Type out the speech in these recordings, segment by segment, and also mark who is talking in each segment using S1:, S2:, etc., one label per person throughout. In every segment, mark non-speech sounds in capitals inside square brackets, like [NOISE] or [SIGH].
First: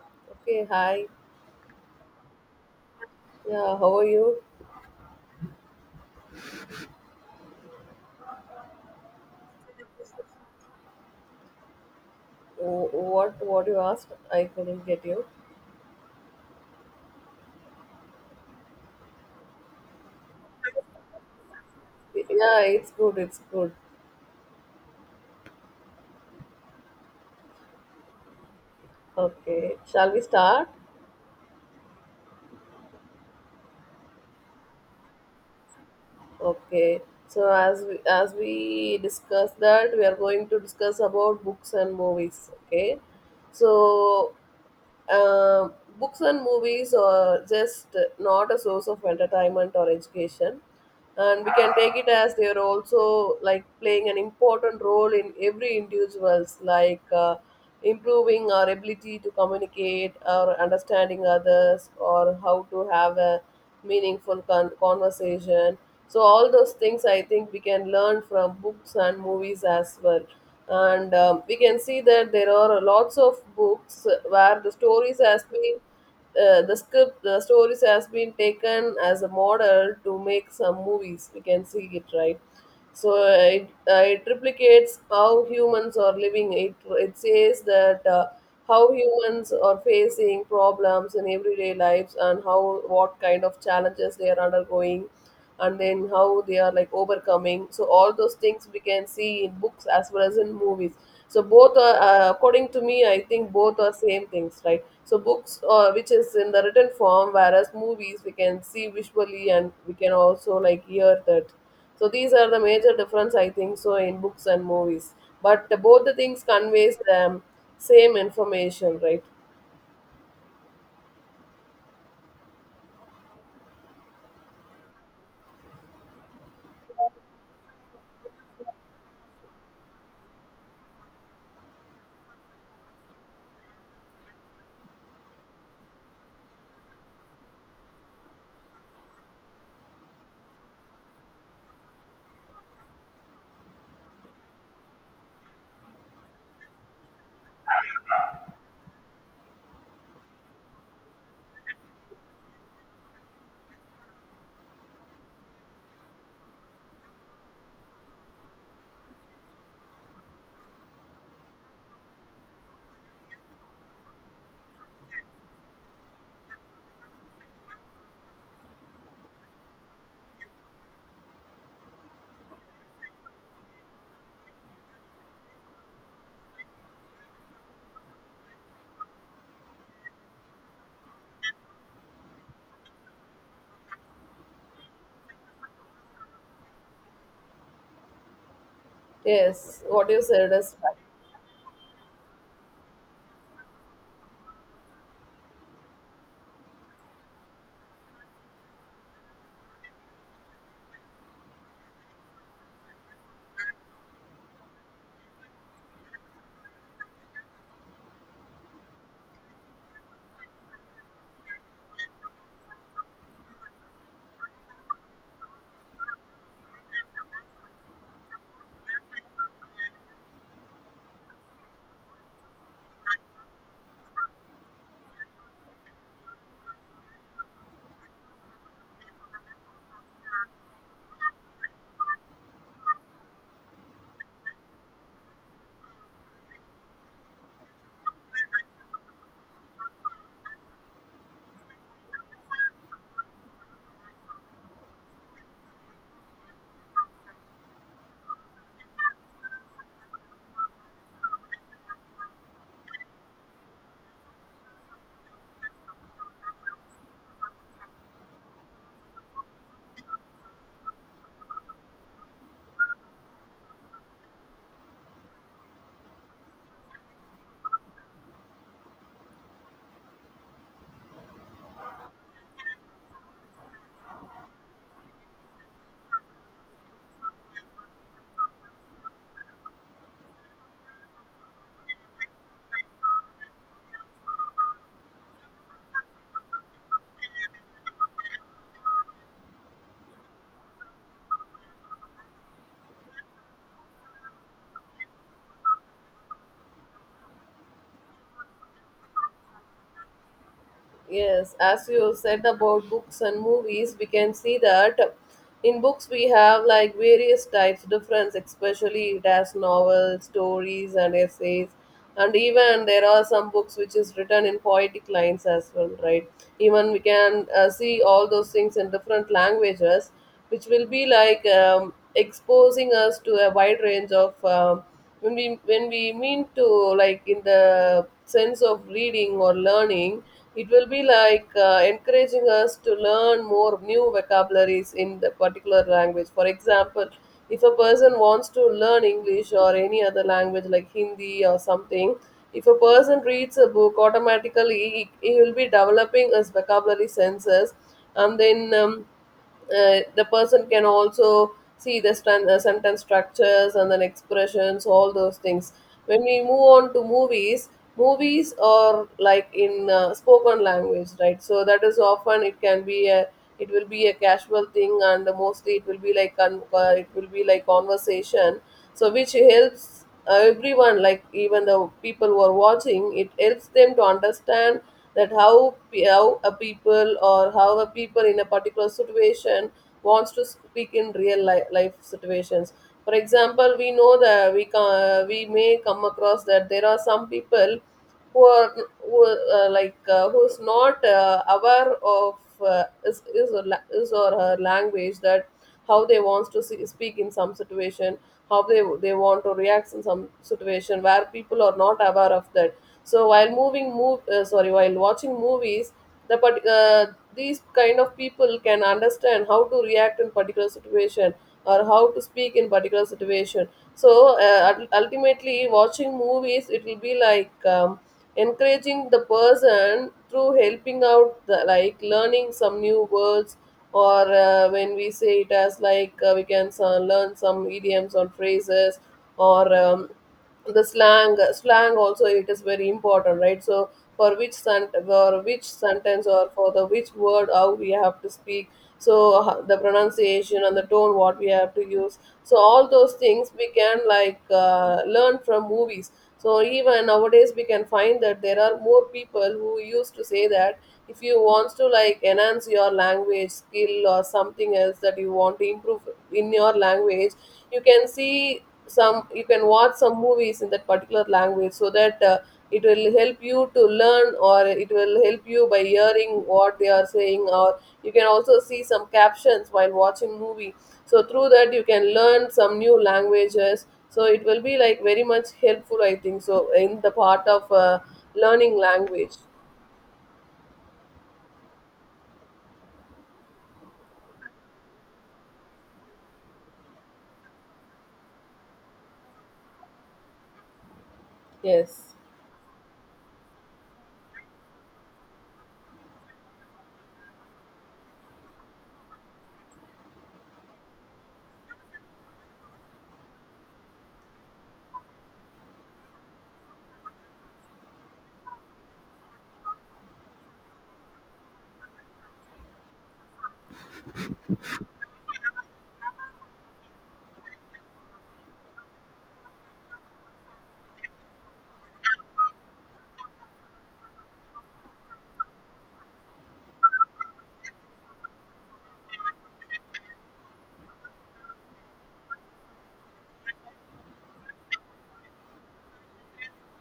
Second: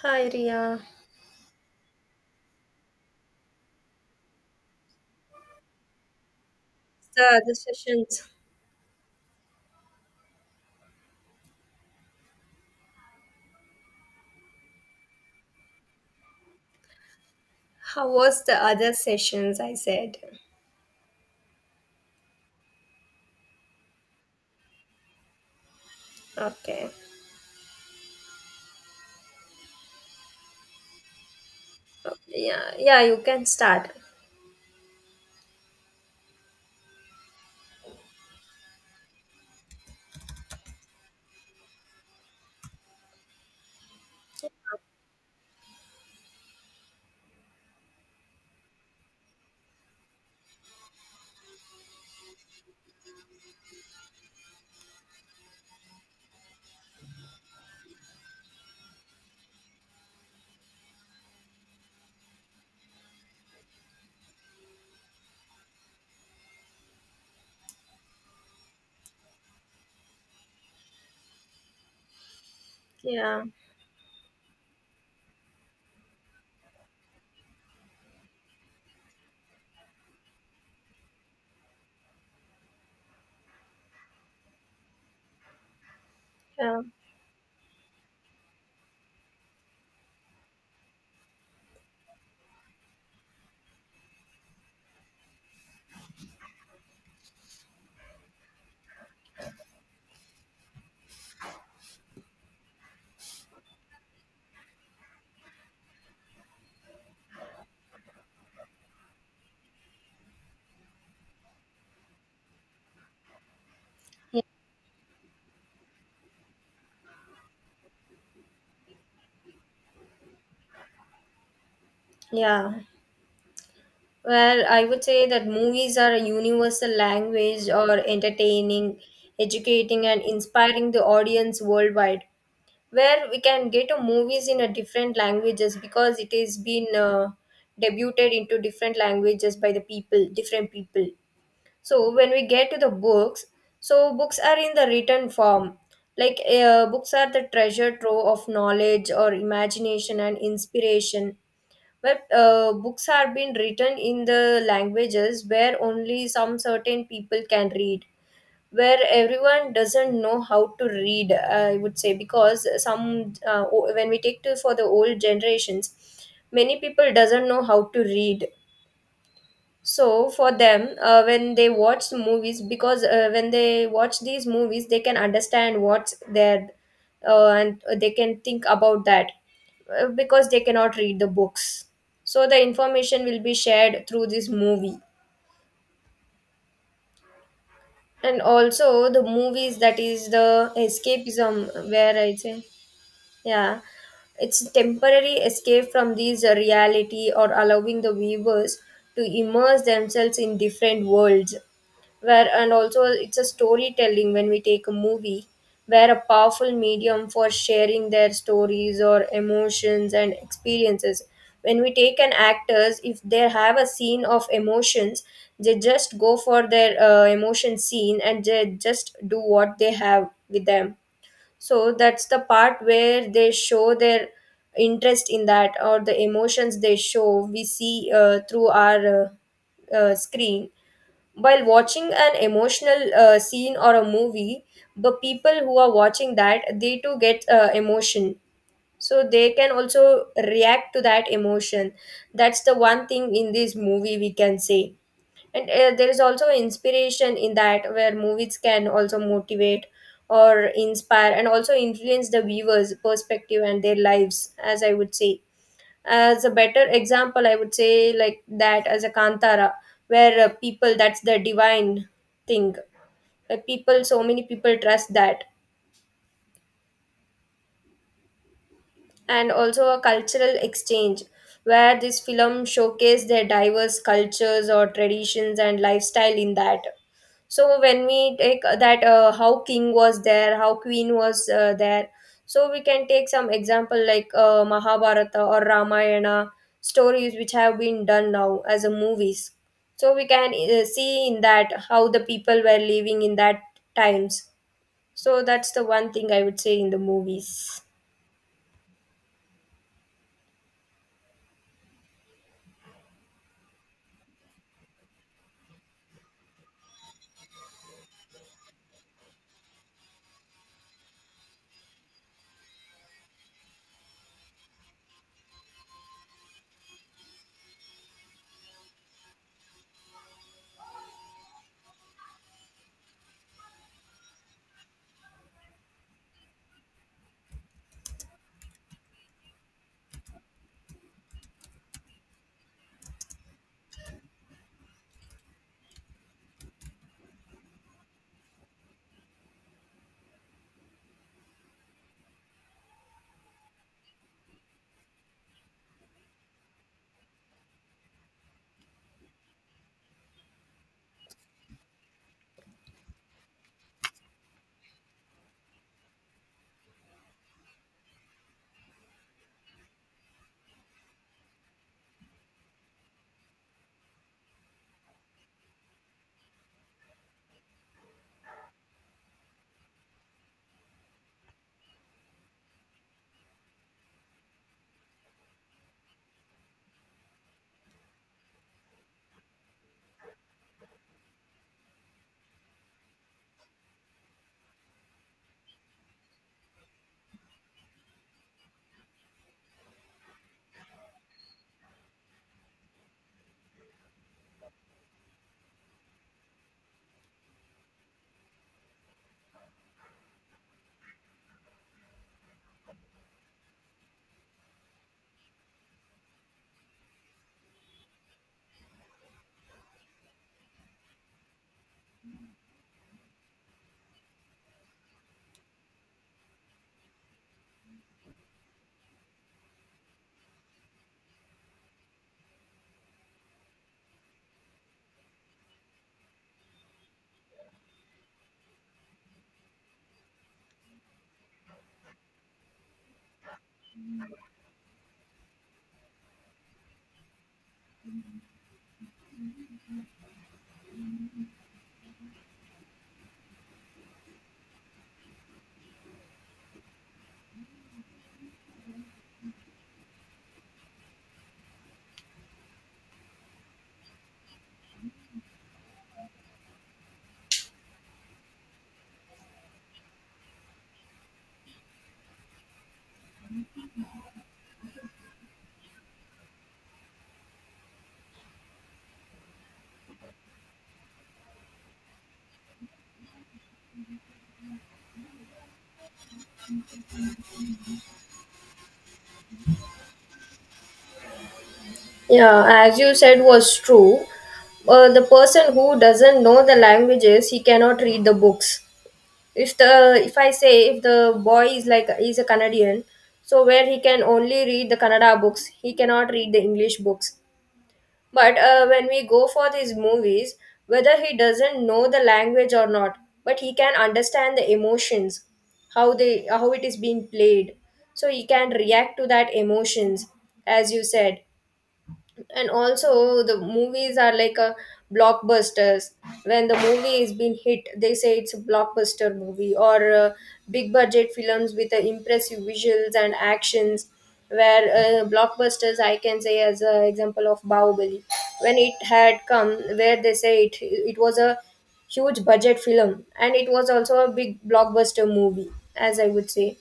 S1: Hi Ria.
S2: Okay, hi. Yeah, how are you?
S1: The other sessions.
S2: What you asked? I couldn't get you.
S1: How was the other sessions? I said.
S2: Yeah, it's good. It's good.
S1: Okay.
S2: Okay. Shall we start?
S1: Yeah. Yeah. You can start.
S2: Okay. So as we discuss that, we are going to discuss about books and movies. Okay. So books and movies are just not a source of entertainment or education. And we can take it as they are also like playing an important role in every individual's like improving our ability to communicate or understanding others or how to have a meaningful conversation. So all those things I think we can learn from books and movies as well. And we can see that there are lots of
S1: Yeah.
S2: books where the stories has been the script, the stories has been taken as a model to make some movies. We can see it, right? So it replicates how humans are living. It,
S1: Yeah.
S2: it says that how humans are facing problems in everyday lives and how what kind of challenges they are undergoing, and then how they are like overcoming. So all those things we can see in books as well as in movies. So both are according to me, I think both are same things, right? So books which is in the written form, whereas movies we can see visually and we can also like hear that. So these are the major difference I think so in books and movies. But both the things conveys the same information, right?
S1: Yeah. Well, I would say that movies are a universal language, or entertaining, educating, and inspiring the audience worldwide. Where we can get a movies in a different languages because it is been debuted into different languages by the people, different people. So when we get to the books, so books are in the written form. Like, books are the treasure trove of knowledge or imagination and inspiration, but books have been written in the languages where only some certain people can read, where everyone doesn't know how to read, I would say, because when we take to for the old generations, many people doesn't know how to read. So for them, when they watch movies, because when they watch these movies, they can understand what's there, and they can think about that, because they cannot read the books. So the information will be shared through this movie, and also the movies,
S2: Yes,
S1: that
S2: what you
S1: is
S2: said
S1: the
S2: is right.
S1: escapism, where I say, yeah, it's temporary escape from these reality, or allowing the viewers to immerse themselves in different worlds, where, and also it's a storytelling when we take a movie, where a powerful medium for sharing their stories or emotions and experiences. When we take an actors, if they have a scene of emotions, they just go for their emotion scene, and they just do what they have with them. So that's the part where they show their interest in that, or the emotions they show, we see through our screen. While watching an emotional scene or a movie, the people who are watching that, they too get emotion, so they can also react to that emotion. That's the one thing in this movie, we can say. And there is also inspiration in that, where movies can also motivate or inspire, and also influence the viewers perspective and their lives, as I would say. As a better example, I would say, like that, as a Kantara, where people, that's the divine thing. People, so many people trust that. And also a cultural exchange, where this film showcased their diverse cultures or traditions and lifestyle in that. So when we take that, how king was there, how queen was there, so we can take some example like Mahabharata or Ramayana, stories which have been done now as a movies. So we can see in that how the people were living in that times. So that's the one thing I would say in the movies.
S2: Yes, as you said about books and movies, we can see that in books we have like various types, difference, especially it has novels, stories, and essays. And even there are some books which is written in poetic lines as well, right? Even we can see all those things in different languages, which will be like exposing us to a wide range of um, when we mean to like in the sense of reading or learning, it will be like encouraging us to learn more new vocabularies in the particular language. For example, if a person wants to learn English or any other language like Hindi or something, if a person reads a book, automatically he will be developing his vocabulary senses. And then the person can also see the sentence structures and then expressions, all those things. When we move on to movies, movies or like in spoken language, right? So that is often it can be a, it will be a casual thing, and mostly it will be like it will be like conversation. So which helps everyone, like even the people who are watching, it helps them to understand that how how a people or how a people in a particular situation wants to speak in real life situations. For example, we know that we may come across that there are some people who are, who, who's not aware of is or her language, that how they wants to see, speak in some situation, how they want to react in some situation, where people are not aware of that. So while moving move sorry while watching movies, the part- uh, these kind of people can understand how to react in particular situation or how to speak in particular situation. So ultimately watching movies, it will be like encouraging the person through helping out like learning some new words, or when we say it as like we can learn some idioms or phrases, or the slang also, it is very important, right? So for which sentence or for the which word, how we have to speak. So the pronunciation and the tone what we have to use, so all those things we can like learn from movies. So even nowadays we can find that there are more people who used to say that if you wants to like enhance your language skill or something else that you want to improve in your language, you can see some you can watch some movies in that particular language, so that it will help you to learn, or it will help you by hearing what they are saying, or you can also see some captions while watching movie. So through that you can learn some new languages. So it will be like very much helpful I think so, in the part of learning language.
S1: Yeah, as you said, was true. The person who doesn't know the languages, he cannot read the books. If I say, if the boy is like
S2: Yes.
S1: he's a Canadian, so where he can only read the Kannada books, he cannot read the English books. But when we go for these movies, whether he doesn't know the language or not, but he can understand the emotions, how it is being played, so he can react to that emotions, as you said. And also the movies are like a blockbusters. When the movie is being hit, they say it's a blockbuster movie, or big budget films with impressive visuals and actions, where blockbusters I can say as an example of Bahubali, when it had come, where they say it was a huge budget film, and it was also a big blockbuster movie, as I would say.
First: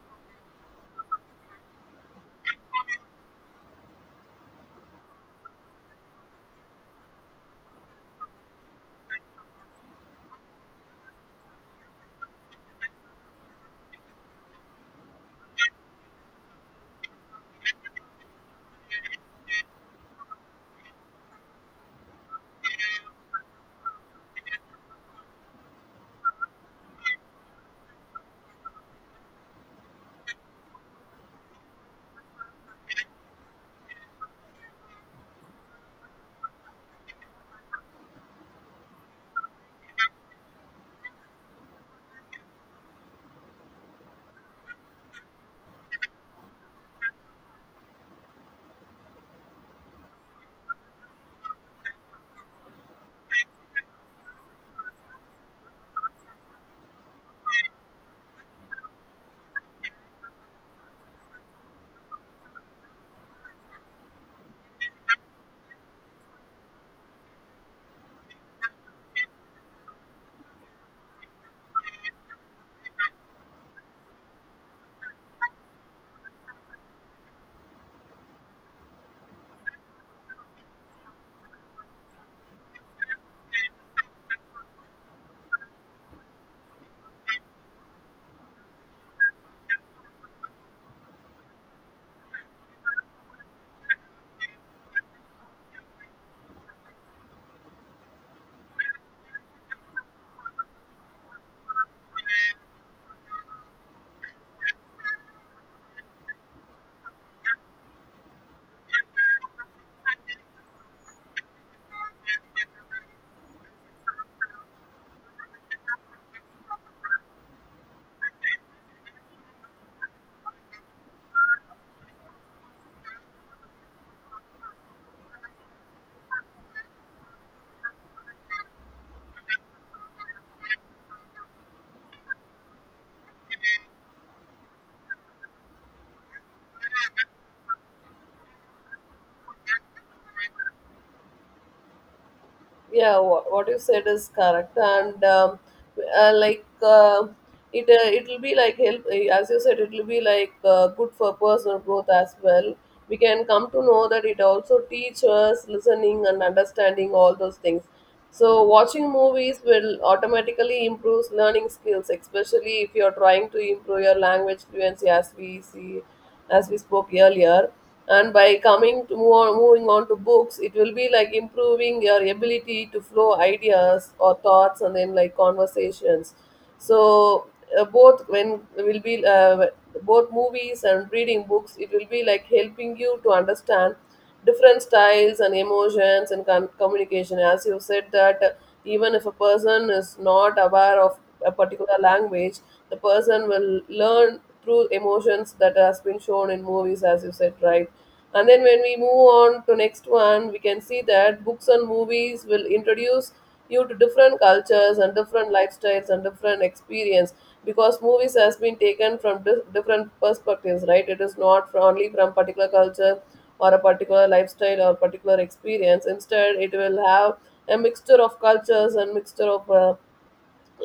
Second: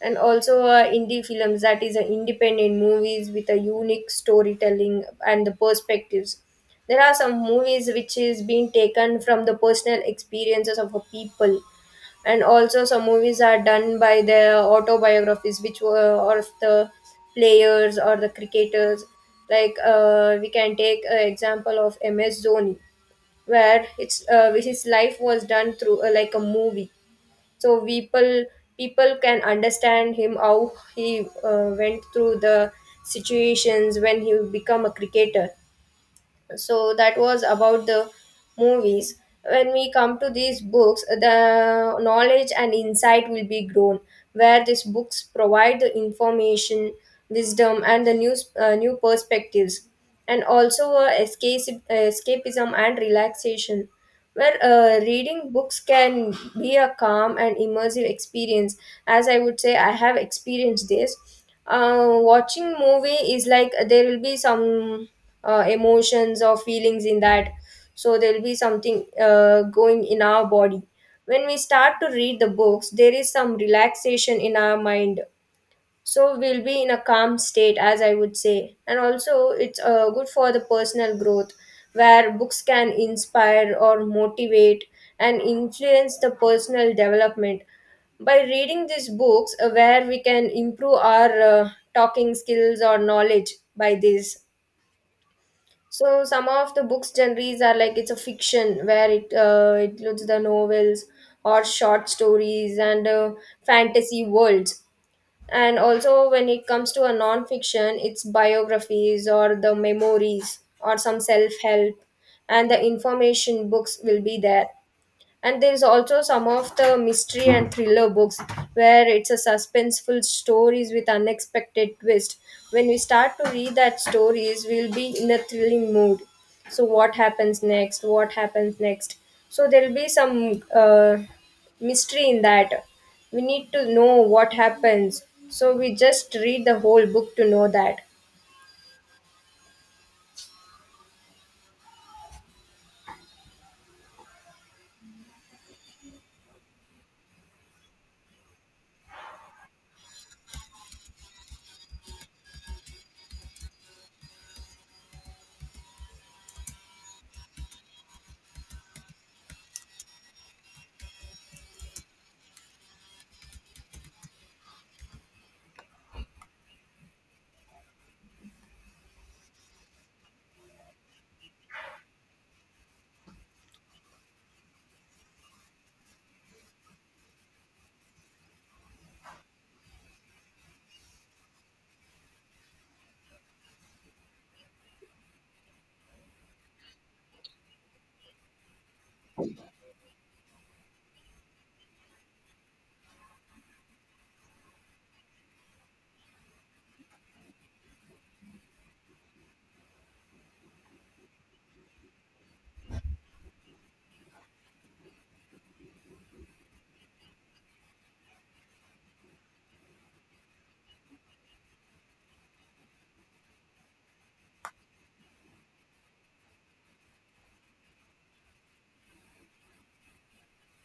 S1: And also indie films, that is independent movies with a unique storytelling and the perspectives. There are some movies which is being taken from the personal experiences of a people. And also some movies are done by the autobiographies which were of the players or the cricketers. Like, we can take an example of MS Dhoni, where it's his life was done through like a movie. So, people can understand him, how he went through the situations when he become a cricketer. So that was about the movies. When we come to these books, the knowledge and insight will be grown, where these books provide the information, wisdom and the new perspectives. And also escapism and relaxation, where reading books can be a calm and immersive experience, as I would say. I have experienced this. Uh, watching movie is like, there will be some emotions or feelings in that, so there will be something going in our body. When we start to read the books, there is some relaxation in our mind, so we'll be in a calm state, as I would say. And also it's good for the personal growth, where books can inspire or motivate and influence the personal development. By reading these books, where we can improve our talking skills or knowledge by this. So some of the books genres are like, it's a fiction where it includes the novels or short stories and fantasy worlds. And also when it comes to a non-fiction, it's biographies or the memories or some self-help and the information books will be there. And there is also some of the mystery and thriller books, where it's a suspenseful stories with unexpected twist. When we start to read that stories, we'll be in a thrilling mood. So what happens next, what happens next, so there'll be some mystery in that. We need to know what happens, so we just read the whole book to know that.
S2: Yeah, what you said is correct. And uh, like uh, it will be like help, as you said, it will be like good for personal growth as well. We can come to know that it also teaches listening and understanding, all those things. So watching movies will automatically improve learning skills, especially if you are trying to improve your language fluency, as we see, as we spoke earlier. And by coming to move on, moving on to books, it will be like improving your ability to flow ideas or thoughts and then like conversations. So both when will be both movies and reading books, it will be like helping you to understand different styles and emotions and communication. As you said that even if a person is not aware of a particular language, the person will learn through emotions that has been shown in movies, as you said, right. And then when we move on to next one, we can see that books and movies will introduce you to different cultures and different lifestyles and different experience. Because movies has been taken from different perspectives, right? It is not only from particular culture or a particular lifestyle or particular experience. Instead, it will have a mixture of cultures and mixture of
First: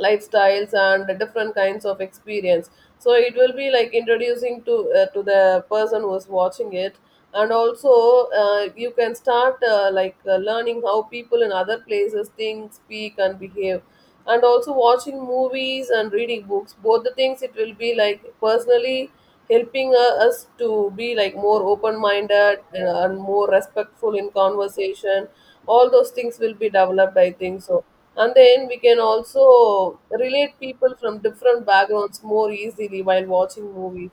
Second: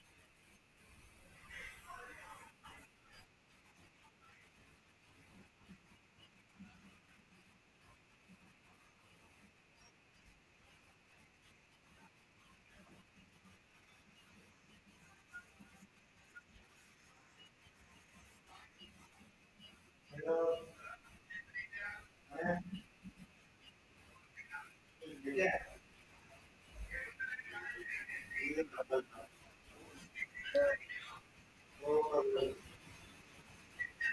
S2: lifestyles and different kinds of experience. So it will be like introducing to the person who's watching it. And also you can start learning how people in other places think, speak and behave. And also watching movies and reading books, both the things, it will be like personally helping us to be like more open minded and more respectful in conversation. All those things will be developed I think so. And then we can also relate people from different backgrounds more easily while watching movies,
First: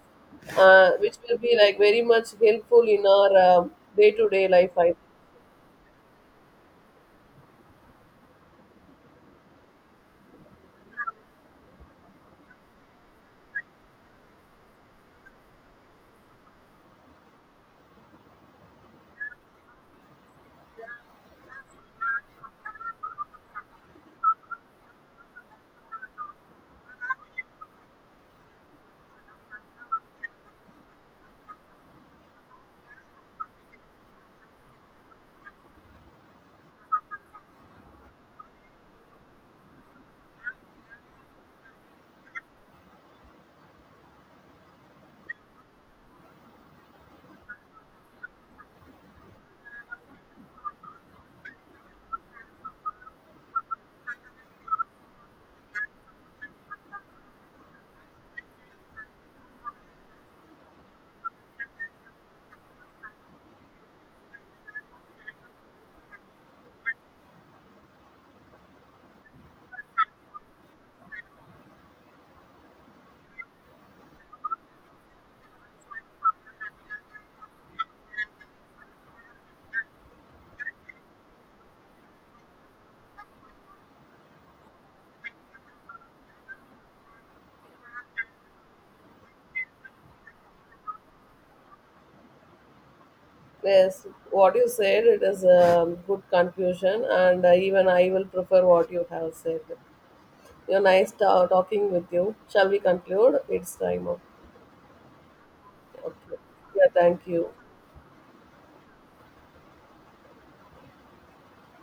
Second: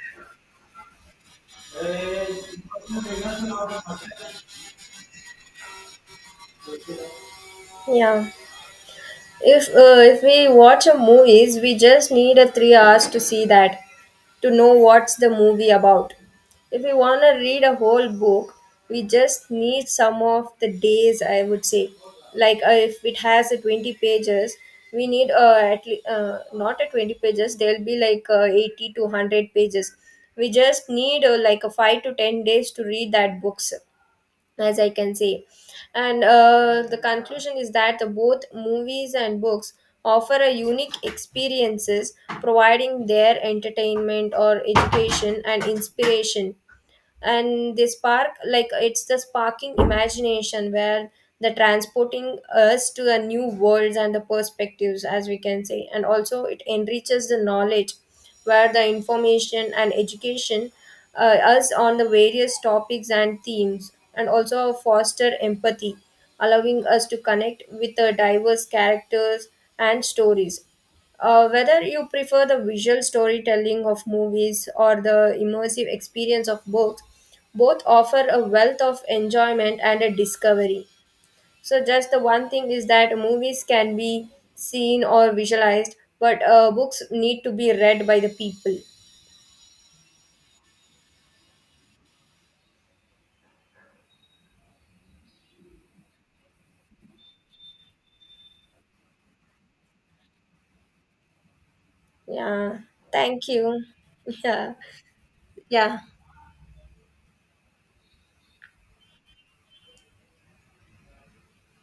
S2: which will be like very much helpful in our day-to-day life. I,
S1: Yeah. If we watch a movies, we just need a 3 hours to see that, to know what's the movie about. If we wanna read a whole book, we just need some of the days, I would say. Like, if it has a 20 pages, we need not a 20 pages. There'll be like 80 to 100 pages. We just need like a 5 to 10 days to read that books, as I can say. And the conclusion is that the both movies and books offer a unique experiences, providing their entertainment or education and inspiration. And they spark like it's the sparking imagination, where the transporting us to the new worlds and the perspectives, as we can say. And also it enriches the knowledge, where the information and education us on the various topics and themes, and also foster empathy, allowing us to connect with the diverse characters and stories. Uh, whether you prefer the visual storytelling of movies or the immersive experience of books, both offer a wealth of enjoyment and a discovery. So, just the one thing is that movies can be seen or visualized, but books need to be read by the people.
S2: yes, what you said, it is a good conclusion. And even I will prefer what you have said. You're nice talking with you. Shall
S1: Yeah,
S2: we conclude?
S1: thank
S2: It's
S1: you.
S2: time up.
S1: [LAUGHS] Yeah, yeah.
S2: Okay. Yeah, thank you.